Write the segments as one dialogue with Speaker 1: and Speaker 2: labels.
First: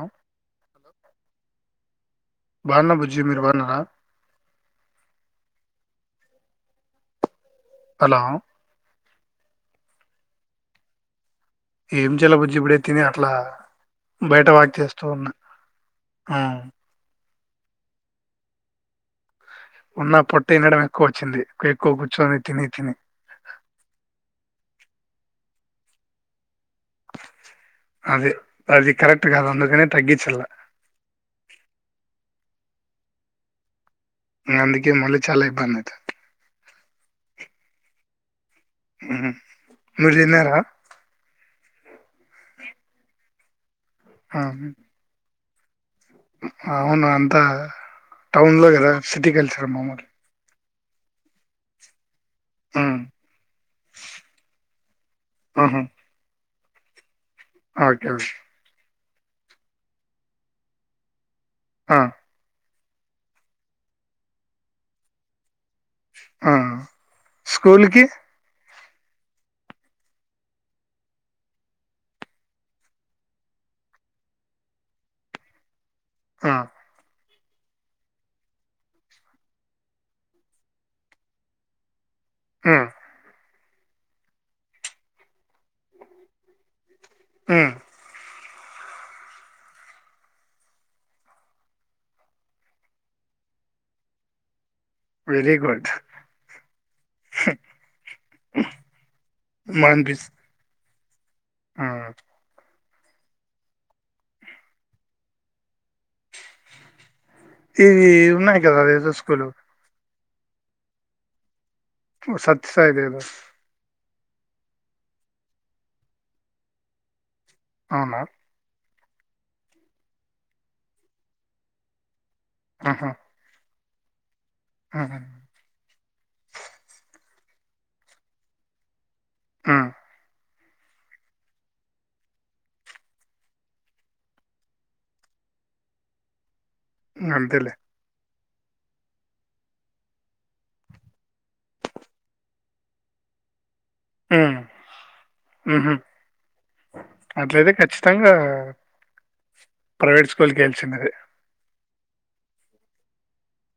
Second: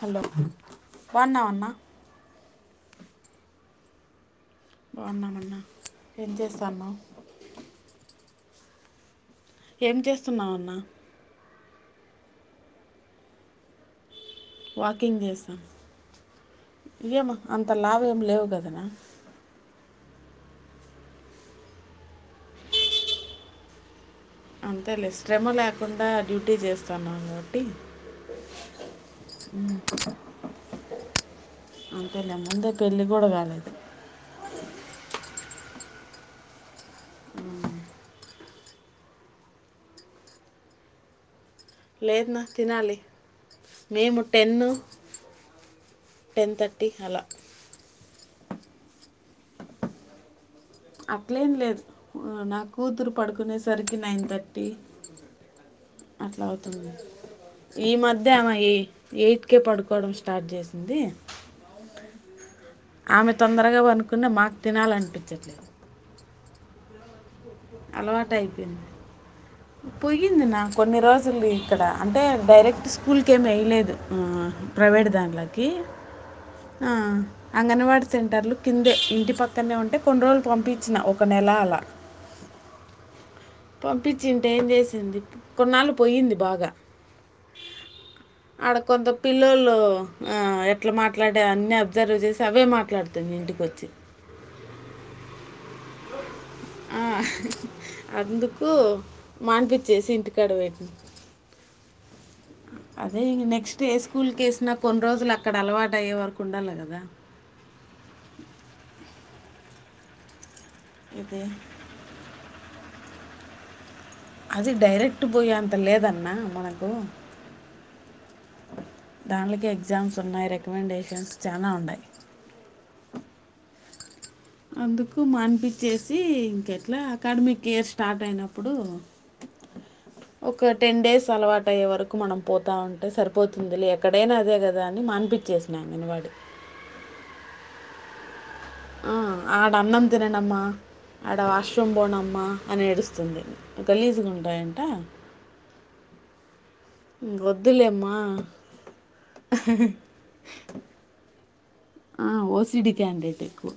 Speaker 1: Hello బావున్నావ అన్న.
Speaker 2: బావున్నా బుజ్జి మీరు బావున్నారా.
Speaker 1: బావున్నాం అన్న ఎమ్ చేస్తున్నావు.
Speaker 2: హలో.
Speaker 1: ఏం చేస్తున్నావు అన్న.
Speaker 2: ఏం చేయేలా బుజ్జి ఇప్పుడే తిని అట్లా. బయట వాక్ చేస్తూ
Speaker 1: వాకింగ్
Speaker 2: ఉన్నా
Speaker 1: చేస్తాను
Speaker 2: ఉమ్.
Speaker 1: ఏం అంత లావు ఏం లేవు కాదన్నా.
Speaker 2: ఉన్న పొట్ట తినడం ఎక్కువ వచ్చింది ఎక్కువ కూర్చొని తిని తిని.
Speaker 1: అంతేలే శ్రమ లేకుండా డ్యూటీ. డ్యూటీ చేస్తున్నావు కాబట్టి.
Speaker 2: అదే అది కరెక్ట్ కాదు అందుకనే తగ్గించల్ల
Speaker 1: అంతేలే ముందే పెళ్లి కూడా కాలేదు.
Speaker 2: అందుకే మళ్ళీ చాలా ఇబ్బంది అయితది హ్మ్ మీరు తిన్నారా
Speaker 1: లేదన్న తినాలి మేము టెన్ టెన్ థర్టీ
Speaker 2: అవున
Speaker 1: అలా
Speaker 2: అంతా టౌన్ లో కదా సిటీ కల్చర్ మామోలే
Speaker 1: అంట్ల ఎమ్ లేదు నా
Speaker 2: ఉమ్
Speaker 1: కూతురు పడుకునేసరికి నైన్ థర్టీ
Speaker 2: ఉహు
Speaker 1: అట్లా అవుతు ఈ
Speaker 2: ఓకే ఓకే
Speaker 1: మధ్య ఆమె ఎయిట్ ఎయిట్కే పడుకోవడం స్టార్ట్ చేసింది.
Speaker 2: ఆహ్.
Speaker 1: ఆమె తొందరగా పన్నుకున్న మాకు తినాలనిపించట్లేదు.
Speaker 2: ఆహ్.
Speaker 1: అలవాటైపోయింది. పోయింది అన్న కొన్ని రోజులిక్కడ అంటే డైరెక్ట్ స్కూల్కెం వేయలేదు ఉహ్. ప్రైవేట్ దాంట్లోకి
Speaker 2: ఆ
Speaker 1: అంగన్వాడీ సెంటర్లు కిందే ఇంటి పక్కనే ఉంటే కొన్ని రోజులు పంపించిన ఒక నెల అలా
Speaker 2: హ్మ్
Speaker 1: పంపించింటే ఏం చేసింది కొన్నాళ్ళు పోయింది బాగా
Speaker 2: హ్మ్
Speaker 1: ఆడ కొంత పిల్లలు ఆ ఎట్లా మాట్లాడే అన్ని అబ్జర్వ్ చేసి అవే మాట్లాడుతుంది ఇంటికొచ్చి
Speaker 2: వెరీ గుడ్
Speaker 1: ఆ అందుకూ మానిపించేసి
Speaker 2: మాన్పిస్
Speaker 1: ఇంటికాడపెట్టిన
Speaker 2: ఆ
Speaker 1: అదే నెక్స్ట్ ఏ స్కూల్కి వేసినా కొన్ని రోజులు అక్కడ అలవాటు అయ్యే వరకు ఉండాలి కదా
Speaker 2: ఈ ఇవి ఉన్నాయ్ కదా ఎస్ ఎస్ స్కూలు
Speaker 1: ఎది
Speaker 2: సత్య సాయి దేదో
Speaker 1: అది డైరెక్ట్ పోయే అంత లేదన్న మనకు
Speaker 2: అవునా
Speaker 1: దానికి ఎగ్జామ్స్ ఉన్నాయి రికమెండేషన్స్ చాలా ఉన్నాయి
Speaker 2: ఆహా
Speaker 1: అందుకు
Speaker 2: ఆహా!
Speaker 1: మానిపించేసి ఇంకెట్లా అకాడమికియర్ స్టార్ట్ అయినప్పుడు
Speaker 2: ఆ
Speaker 1: ఒక టెన్ డేస్ అలవాటు అయ్యే వరకు మనం పోతా ఉంటే సరిపోతుందిలే ఎక్కడైనా అదే కదా అని మానిపి చేసిన అంగన్వాడీ
Speaker 2: అంతేలే
Speaker 1: ఆ ఆడన్నం తిననమ్మా ఆడ వాష్రూమ్ బోనమ్మ అని ఏడుస్తుంది
Speaker 2: హ్మ్.
Speaker 1: గలీజుగుంటాయంట
Speaker 2: హుహు. అట్లయితే
Speaker 1: వద్దులేమ్మా
Speaker 2: ఖచ్చితంగా ప్రైవేట్ స్కూల్‌కెళ్ళాల్సిందే.
Speaker 1: ఆ ఓసిడి క్యాండేట్ ఎక్కువ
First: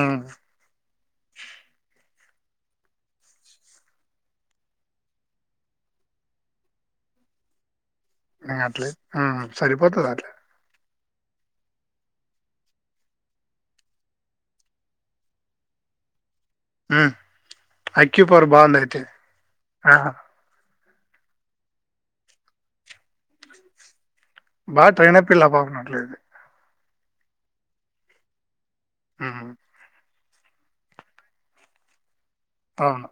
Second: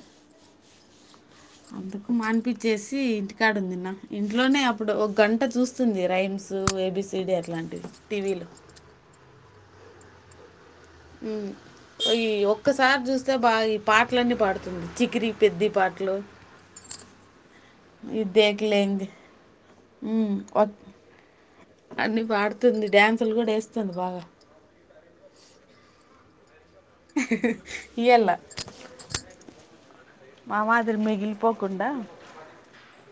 Speaker 2: ఆ
Speaker 1: అందుకు మానిపిచ్చేసి ఇంటికాడుందన్న ఇంట్లోనే అప్పుడు ఒగంట చూస్తుంది రైమ్స్ రైమ్స్ ఏబిసిడి అట్లాంటివి టీవీలో
Speaker 2: అట్లే సరిపోతదాట్ల
Speaker 1: ఉమ్ ఈ ఒక్కసారి చూస్తే బాగా ఈ పాటలన్నీ పాడుతుంది చికిరి పెద్ది పాటలు
Speaker 2: హ్మ్.
Speaker 1: ఈ
Speaker 2: ఐక్యూ పవర్
Speaker 1: దేక్లెన్
Speaker 2: బావుందయితే. ఆహా!
Speaker 1: ఉమ్ కో అన్ని పాడుతుంది డ్యాన్సులు కూడా వేస్తుంది బాగా
Speaker 2: బా ట్రైయిన పిల్లా పాపం అట్లయితే
Speaker 1: ఎల్లా
Speaker 2: హ్మ్
Speaker 1: మా మాదిరి మిగిలిపోకుండా
Speaker 2: అవును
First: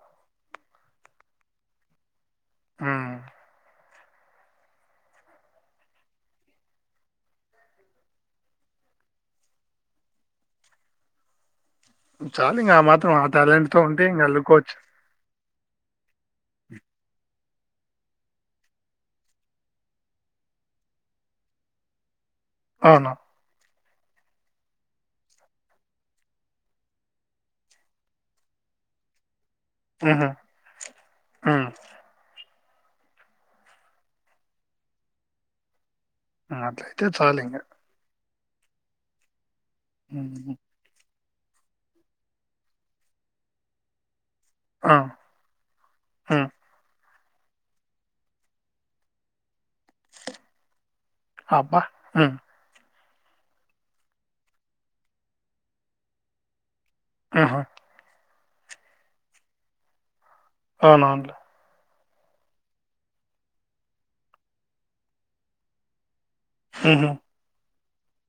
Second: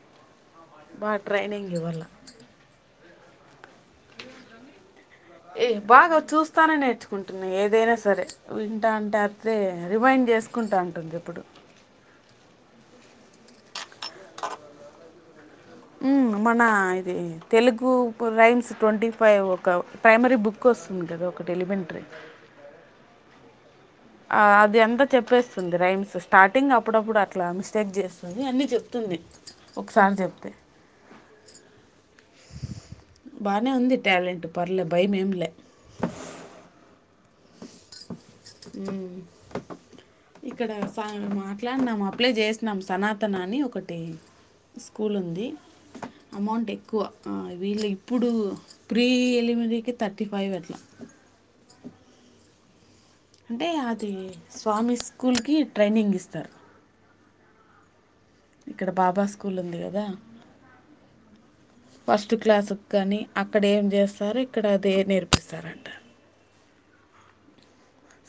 Speaker 1: బా ట్రైనింగు ఇవాళ
Speaker 2: హ్మ్.
Speaker 1: ఏయ్ బాగా చూస్తానే నేర్చుకుంటున్న ఏదైనా సరే వింటాంటే అత్రె రిమైండ్ చేసు కుంటా అంటుంది ఇప్పుడు
Speaker 2: చాలు ఇంగ అమాత్రం ఆ టాలెంట్ తో ఉంటే ఇంగ అల్లుకోవచ్చు
Speaker 1: ఉమ్ మన ఇది తెలుగు రైమ్స్ ట్వంటీ ఫైవ్ ఒక ప్రైమరీ బుక్ కొస్తుంది గదా ఒకటి ఎలిమెంట్రి
Speaker 2: ఆనా
Speaker 1: ఆహ్ అది అంతా చెప్పేస్తుంది రైమ్స్ స్టార్టింగ్ అప్పుడప్పుడు అట్లా మిస్టేక్ చేస్తుంది అన్ని చెప్తుంది ఒకసారి
Speaker 2: హుహు.
Speaker 1: చెప్తే
Speaker 2: హ్మ్.
Speaker 1: బానే ఉంది టాలెంట్ పర్లే భయం ఏమిలే
Speaker 2: ఉహ్ అట్లైతే చాలింగ
Speaker 1: మ్
Speaker 2: హ్మ్.
Speaker 1: ఇక్కడ ఫ్యాన్ మా మాట్లాడినాం అప్లై చేసినాం సనాతనా అని ఒకటి
Speaker 2: ఆ!
Speaker 1: స్కూల్ ఉంది
Speaker 2: హ్మ్.
Speaker 1: అమౌంట్ ఎక్కువ హా వీళ్ళు ఇప్పుడు ప్రీ ఎలిమరికీ థర్టీ ఫైవ్ అట్ల
Speaker 2: అబ్బా! హ్మ్.
Speaker 1: అంటే ఆది స్వామి స్కూల్కి ట్రైనింగ్ ఇస్తారు
Speaker 2: యహా
Speaker 1: ఇక్కడ బాబా స్కూల్ ఉంది గదా
Speaker 2: అవునానులె
Speaker 1: ఫస్ట్ క్లాసుక్ గానీ అక్కడ ఏం చేస్తారో ఇక్కడ అదే నేర్పిస్తారంట
Speaker 2: ఉహు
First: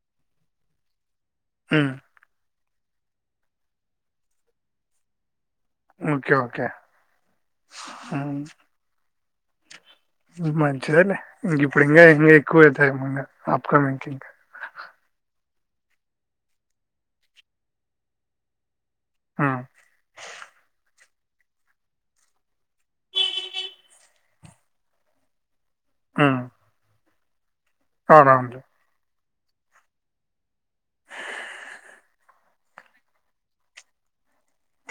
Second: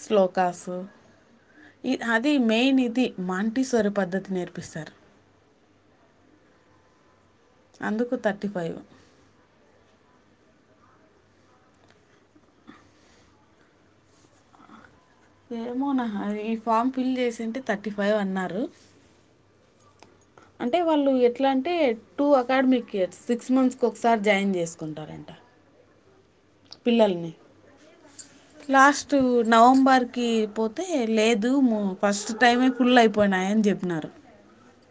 Speaker 1: శ్లోకాస్
Speaker 2: హ్మ్.
Speaker 1: ఇ అదీ మెయినిధి మాంటిసోరు పద్ధతి నేర్పిస్తారు
Speaker 2: ఓకే ఓకే
Speaker 1: అందుకు థర్టీ ఫైవ్
Speaker 2: మంచిదెలే ఇంగిప్పుడు ఇంగా ఇంగ ఎక్కువ అవుతయేమో ఇంగ పాపకూడా ఇంకిక
Speaker 1: ఏమోనా హ ఈ ఫామ్ ఫిల్ చేసింటే థర్టీ ఫైవ్ అన్నారు
Speaker 2: ఆ
Speaker 1: అంటే వాళ్ళు ఎట్లా అంటే two academic years six months కొకసారి జాయిన్ చేసుకుంటారంట
Speaker 2: ఆ
Speaker 1: పిల్లల్ని
Speaker 2: ఆరంగే
Speaker 1: తు నవంబర్కి పోతే లేదు ము ఫస్ట్ టైమే ఫుల్ అయిపోయినాయి అని జేప్పినారు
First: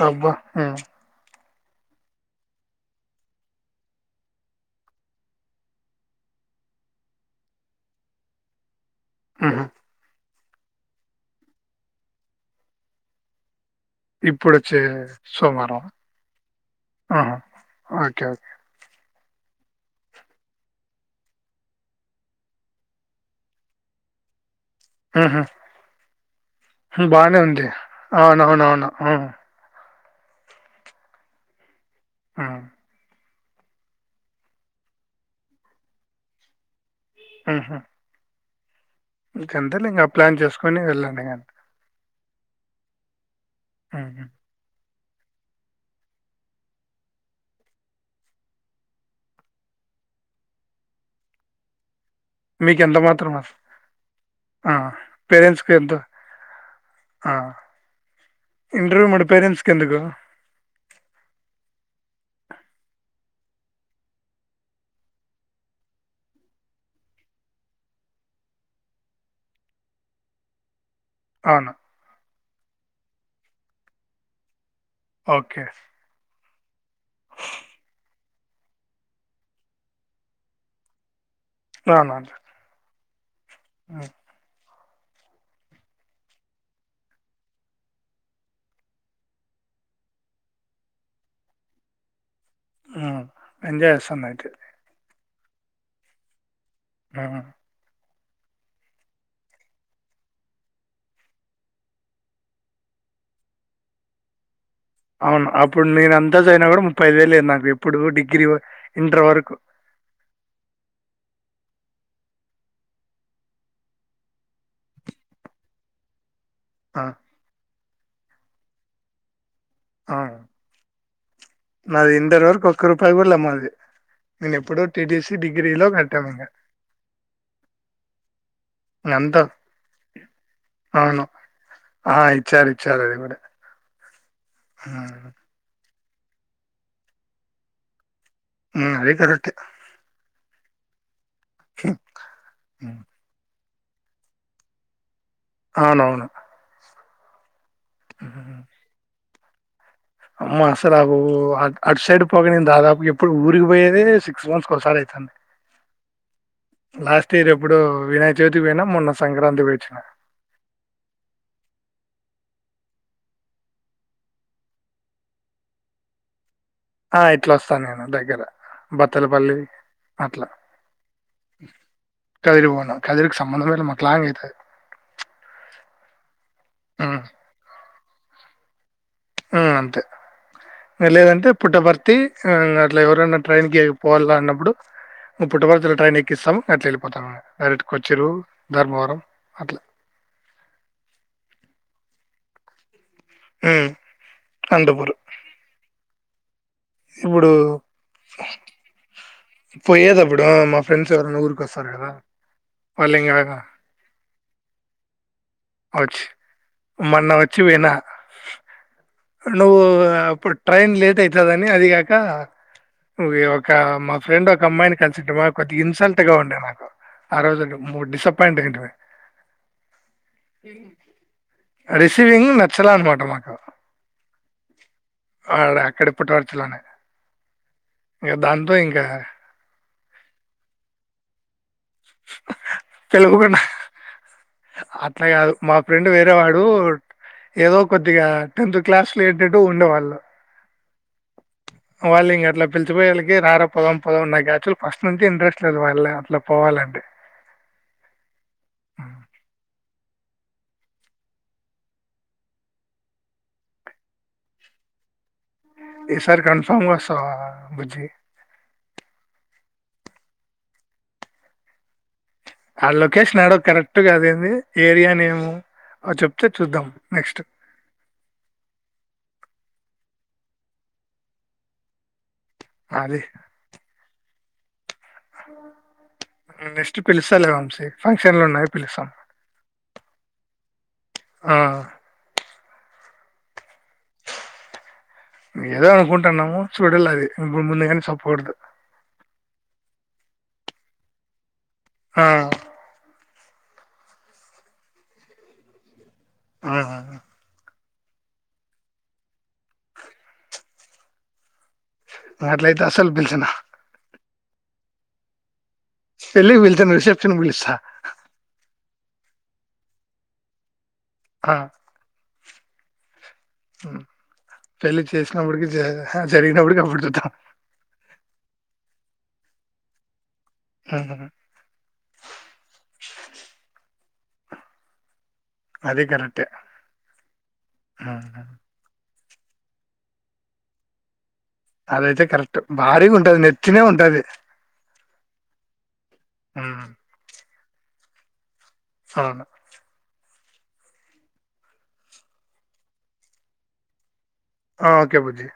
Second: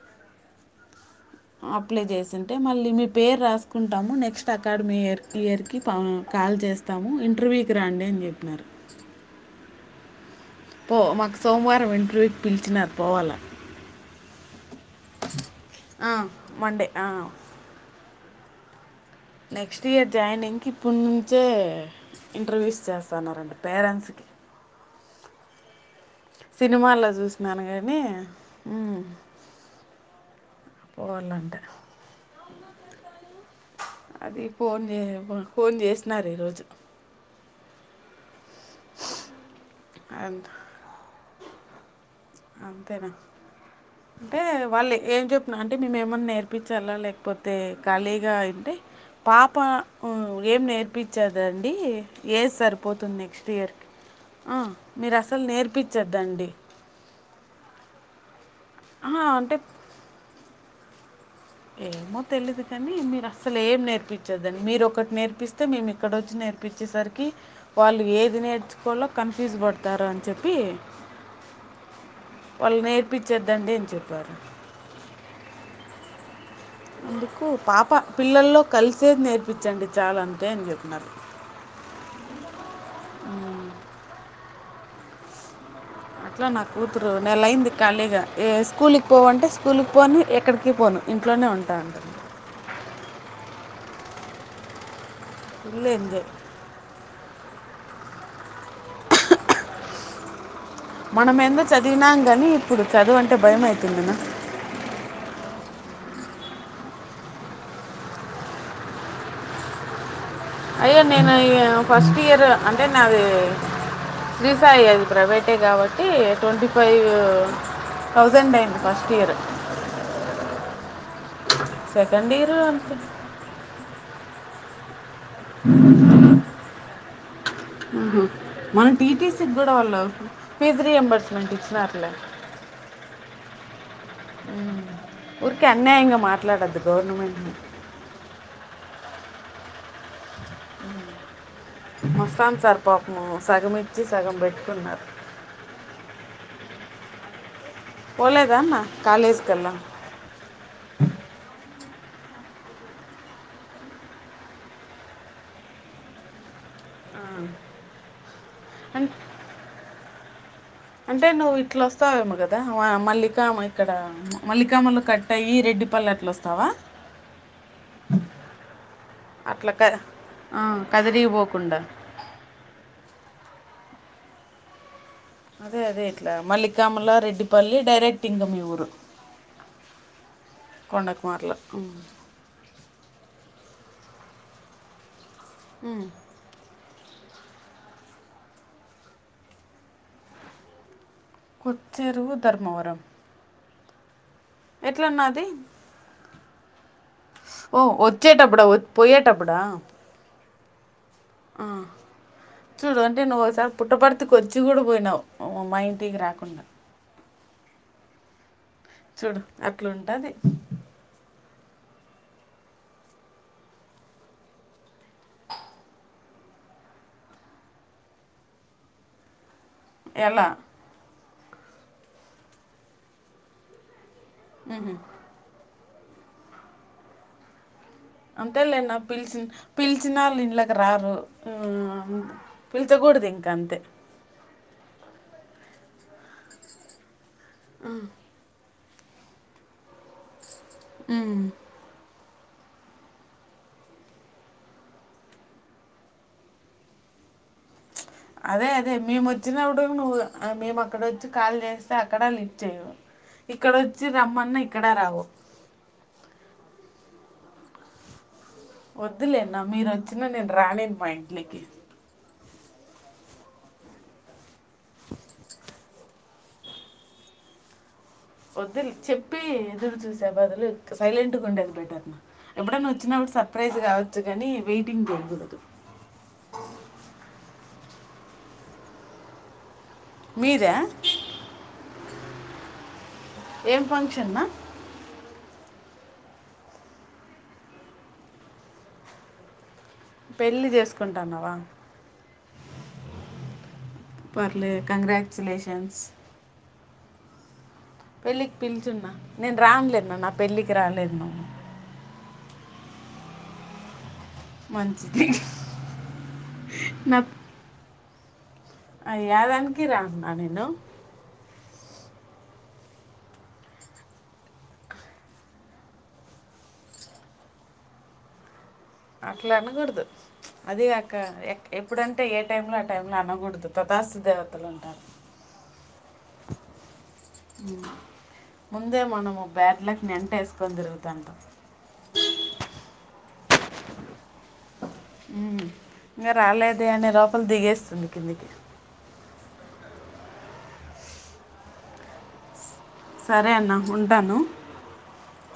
Speaker 2: ఇబ్బ హ్మ్
Speaker 1: అప్లై చేసింటే మళ్ళీ మీ పేరు రాసుకుంటాము నెక్స్ట్ అకాడమీ ఇయర్ ఇయర్కి కాల్ చేస్తాము ఇంటర్వ్యూకి రండి అని జేప్పినారు
Speaker 2: ఉహు
Speaker 1: పో మాకు సోమవారం ఇంటర్వ్యూకి పిలిచినరు పోవాల
Speaker 2: ఇప్పుడొచ్చె సోమారం
Speaker 1: మండే
Speaker 2: ఆహా ఓకే
Speaker 1: నెక్స్ట్ ఇయర్ జాయినింగ్ కి ఇప్పుడు నుంచే ఇంటర్వ్యూస్ చేస్తాన్నారంట పేరెంట్స్కి
Speaker 2: ఆహా
Speaker 1: సినిమాల్లో చూసినాను గానీ
Speaker 2: అవునవునవును
Speaker 1: హ్మ్
Speaker 2: ఉమ్,
Speaker 1: పోవలంట
Speaker 2: మ్
Speaker 1: అది ఫోన్ జే ఫోన్ జేసినారు ఈరోజు
Speaker 2: ఉహు ఇంకంతెలే ఇంగ ప్లాన్
Speaker 1: అంత
Speaker 2: చేసుకొని వెళ్ళండి గని
Speaker 1: అంతేనా
Speaker 2: ఉహు.
Speaker 1: అంటే వాళ్ళే ఏం చెప్తున్ను అంటే మేము ఏమన్నా నేర్పించాలా లేకపోతే ఖాళీగా అంటే పాప ఉ ఏం నేర్పించదండి ఏజ్
Speaker 2: మీకు ఎంత
Speaker 1: సరిపోతుంది
Speaker 2: మాత్రం
Speaker 1: నెక్స్ట్ ఇయర్కి అ మీరు అసల్ నేర్పించద్దండి
Speaker 2: అ ఇంటర్వ్యూ
Speaker 1: ఆ,
Speaker 2: మరి
Speaker 1: అంటే
Speaker 2: పేరెంట్స్కి ఎందుకు
Speaker 1: ఏమో తెలీదు కాని మీర అసలు ఏం నేర్పించదండి మీరు ఒకటి నేర్పిస్తే మేము ఇక్కడ ఓచ్చి నేర్పించేసరికి వాళ్ళు ఏద్ ది నేర్చుకోలో కన్ఫ్యూజ్ పడతారు అని చెప్పి
Speaker 2: అవును
Speaker 1: వాళ్ళు నేర్పించద్దండి అని చెప్పారు
Speaker 2: ఓకే
Speaker 1: అందుకు పాప పిల్లల్లో కలిసేద్ నేర్పిచండి చాల్ అంతే అని చెప్పినారు
Speaker 2: అవున
Speaker 1: ఉ
Speaker 2: అ
Speaker 1: అట్లా నా కూతురు నెల అయింది కలిగ ఎ స్కూల్కి పోవంటే స్కూల్కి పోను ఎక్కడికి పోను ఇంట్లోనే ఉంటా అంటుంది
Speaker 2: ఆ ఎంజాయ్ చేస్తుంది ఐతే
Speaker 1: ఫుల్ ఎంజాయ్
Speaker 2: ఉమ్ హు
Speaker 1: మనమెందో చదివినాం గానీ ఇప్పుడు చదువంటే భయమైతుంది అన్న
Speaker 2: అవును అప్పుడు నేను అంతా చదివిన కూడా ముప్పై ఐదు వేలు అయింది నాకు ఎప్పుడు డిగ్రీ వా ఇంటర్ వరకు
Speaker 1: అయ్య నేను ఈ ఫస్ట్ ఇయర్ అంటే నాది శ్రీ సాయి అది ప్రైవేటే కాబట్టి ట్వంటీ
Speaker 2: ఆ!
Speaker 1: ఫైవ్ థౌసండ్ అయింది ఫస్ట్ ఇయరు
Speaker 2: ఆ నాది
Speaker 1: సెకండ్
Speaker 2: ఇంటరు
Speaker 1: ఇయర్
Speaker 2: వరకు ఒక్క
Speaker 1: అంతే
Speaker 2: రూపాయి కూడాలే మాది నేను ఎప్పుడు టిటిసి డిగ్రీలో కట్టమాం ఇంగ
Speaker 1: మ్ హు మన
Speaker 2: అంతా
Speaker 1: టీటీసీ కూడా వాళ్ళు ఫీజ్
Speaker 2: అవును.
Speaker 1: రీయంబర్స్మెంట్ ఇచ్చినారూలే
Speaker 2: ఆ! ఇచ్చారు ఇచ్చారు అది కూడా ఉమ్ హు
Speaker 1: ఊరికే అన్యాయంగా మాట్లాడొద్దు గవర్నమెంట్ని
Speaker 2: ఉ అది కరెక్టే
Speaker 1: మస్తాన్ సార్
Speaker 2: హ్మ్.
Speaker 1: పాపము సగమిచ్చి సగం పెట్టుకున్నారు
Speaker 2: అవునవును
Speaker 1: పోలేదన్న కాలజ్ కల్ల
Speaker 2: అమ్మ అసరాగు అడ్ అటు సైడ్ పోక నేను దాదాపు ఎప్పుడు ఊరికి పోయేదే సిక్స్ మంత్స్ ఒకసారి అయితంది లాస్ట్ ఇయర్ ఎప్పుడో వినాయక చవితికి పోయినామ్ మొన్న సంక్రాంతికి పోయిఓచ్చిన
Speaker 1: అంటే నువ్వు ఇట్లా ఓస్తావేమో కదా మల్లికా మ ఇక్కడ మల్లికామలు కట్ అయ్యి రెడ్ డి పల్లి అట్ల ఓస్తావా
Speaker 2: ఆ ఇట్లా ఓస్థాన్ నేను దగ్గర బతలపల్లి
Speaker 1: అట్లా క
Speaker 2: అట్ల
Speaker 1: ఆ కదిరిగిపోకుండా
Speaker 2: కదిరి పోను కదిరికి సంబంధమేలే మాకు లాంగ్ ఐతాద్
Speaker 1: అదే అదే ఇట్లా మల్లికాముల్ల
Speaker 2: హ్మ్.
Speaker 1: రెడ్డిపల్లి డైరెక్ట్ ఇంగా మీ ఊరు
Speaker 2: ఆ అంతే లేదంటే
Speaker 1: కొండకుమార్ల
Speaker 2: పుట్టపర్తి ఆ అట్లా ఎవరన్నా ట్రైన్కి పోవల్ల అన్నప్పుడు పుట్టపర్తిలో ట్రైన్ ఎక్కిస్తాము అట్లా పోతా డైరెక్ట్ కొచ్చేరువు ధర్మవరం అట్లా
Speaker 1: కొచ్చెరువు ధర్మవరం
Speaker 2: హ్మ్ అనంతపూర్.
Speaker 1: ఎట్లన్న అది
Speaker 2: ఇప్పుడు
Speaker 1: ఓ ఒచ్చేటపుడా ఒ పోయే
Speaker 2: పోయేదప్పుడు మా ఫ్రెండ్స్ ఎవరైనా
Speaker 1: ఆ
Speaker 2: ఊరికొస్తారు గదా వాళ్ళు ఇంగాడ
Speaker 1: చి గుడు పోయినవ్
Speaker 2: ఒచ్ మొన్న వచ్చి వోయిన
Speaker 1: చూడు
Speaker 2: నువ్వు
Speaker 1: అట్లుంటుంది
Speaker 2: అప్పుడు ట్రైన్ లేేట్ అయితాదని అదిగాక ఒక మా ఫ్రెండ్ ఒక అమ్మాయిని కలిసింటిమా కొద్దిగ ఇన్సల్ట్ గా ఉండే మాకు ఆ రోజు మూడ్ డిస్సపాయింట్ గ ఉండే మాకు
Speaker 1: ఎలా
Speaker 2: రిసీవింగ్ నచ్చలే అనమాట మాకు
Speaker 1: ఉహూ
Speaker 2: ఆడ అక్కడ పుట్టపర్తి లోనే
Speaker 1: అంతే లేన్న పిలిసి పిలిచిన ఒళ్ళ ఇళ్ళకి రారు ఆహ పిల్చ కూడధిగా
Speaker 2: తెలుగు
Speaker 1: ఇంక
Speaker 2: కూడా
Speaker 1: అంతే
Speaker 2: అట్లా కాదు. మా ఫ్రెండ్ వేరె వాడు ఏదో కొద్దిగా టెన్త్ క్లాస్ ఏంటంటటు ఉండేవాళ్ళు
Speaker 1: మ్
Speaker 2: వాళ్ళు ఇంక అట్ల పిల్చిపోయేలికే కి రార పొదం పొదంన్న నాకు అసలు ఫస్ట్ నుంచి ఇంట్రెస్ట్ లేదు. వాళ్ళ అట్లా పోవాలంటే
Speaker 1: అదే అదే మేమొచ్చినప్పుడు నువ్వు మేము అక్కడ వచ్చి కాల్ చేస్తే అక్కడ లిఫ్ట్ చేయవు. ఇక్కడ వచ్చి రమ్మన్నా ఇక్కడ రావు
Speaker 2: ఈ సారి కన్ఫర్మ్ గా వస్తావ బుజ్జి
Speaker 1: వద్దులే మీరు వచ్చిన నేను రానిను మా ఇంట్లేకి
Speaker 2: ఆ లొకేషన్ అడ కరెక్టుగా అది ఏంది ఏరియా నేము అ చెప్తే చూద్దాం నెక్స్ట్
Speaker 1: వద్దు చెప్పి ఎదురు చూసే బదులు సైలెంట్గా ఉండేది బెటర్ ఎప్పుడైనా
Speaker 2: అది
Speaker 1: వచ్చినప్పుడు సర్ప్రైజ్ కావచ్చు కాని వెయిటింగ్ ఒద్దు.
Speaker 2: నెక్స్ట్ పిలుస్తాలే వంశీ ఫంక్షన్లు ఉన్నాయ్ పిలుస్తాను.
Speaker 1: మీద ఏం ఫంక్షన్ అన్న
Speaker 2: ఏదో అనుకుంటున్నాము. చూడాల అది ఇప్పుడు ముందుగానె చెప్పకూడదు.
Speaker 1: పెళ్ళి చేసుకుంటన్నావ
Speaker 2: ఆ
Speaker 1: పర్లే కంగ్రాట్యులేషన్స్
Speaker 2: ఆహా
Speaker 1: పెళ్ళికి పిలిచున్న నేను రాన్లేన్న నా పెళ్ళికి రాలేదు నువ్
Speaker 2: అట్లైతే అస్సలు పిల్చను
Speaker 1: మంచిది
Speaker 2: పెళ్ళికి పిల్చను రిసెప్షన్కి పిలుస్తా
Speaker 1: అయ్యాదానికి రానన్న నేను
Speaker 2: ఆ మ్ పెళ్ళి చేసుకున్నపుడికి జ జరిగినప్పుడుకి అ అప్పుడు చూద్దాం.
Speaker 1: అట్ల అనగూడదు అది గాక
Speaker 2: ఉమ్,
Speaker 1: ఎ ఎప్పుడంటే ఏ టైంలో ఆ టైంలో అనగూడదు తప్ దాశ్ దేవతలుంటారు
Speaker 2: అది కరెక్టే ఉమ్,
Speaker 1: ముందే మనం ఓ బ్యాగ్ లని వెంట వేసుకొని తిరుగుతాండ్రు
Speaker 2: అదైతే కరెక్ట్ భార్రీగా ఉంటది నెత్తినే ఉంటది
Speaker 1: మ్ ఇంగ రాలేదే
Speaker 2: ఉమ్,
Speaker 1: అనే లోపల దిగేస్తుంది కిందికి
Speaker 2: అవును
Speaker 1: సరే అన్న ఉంటాను
Speaker 2: ఓకే బుజ్జి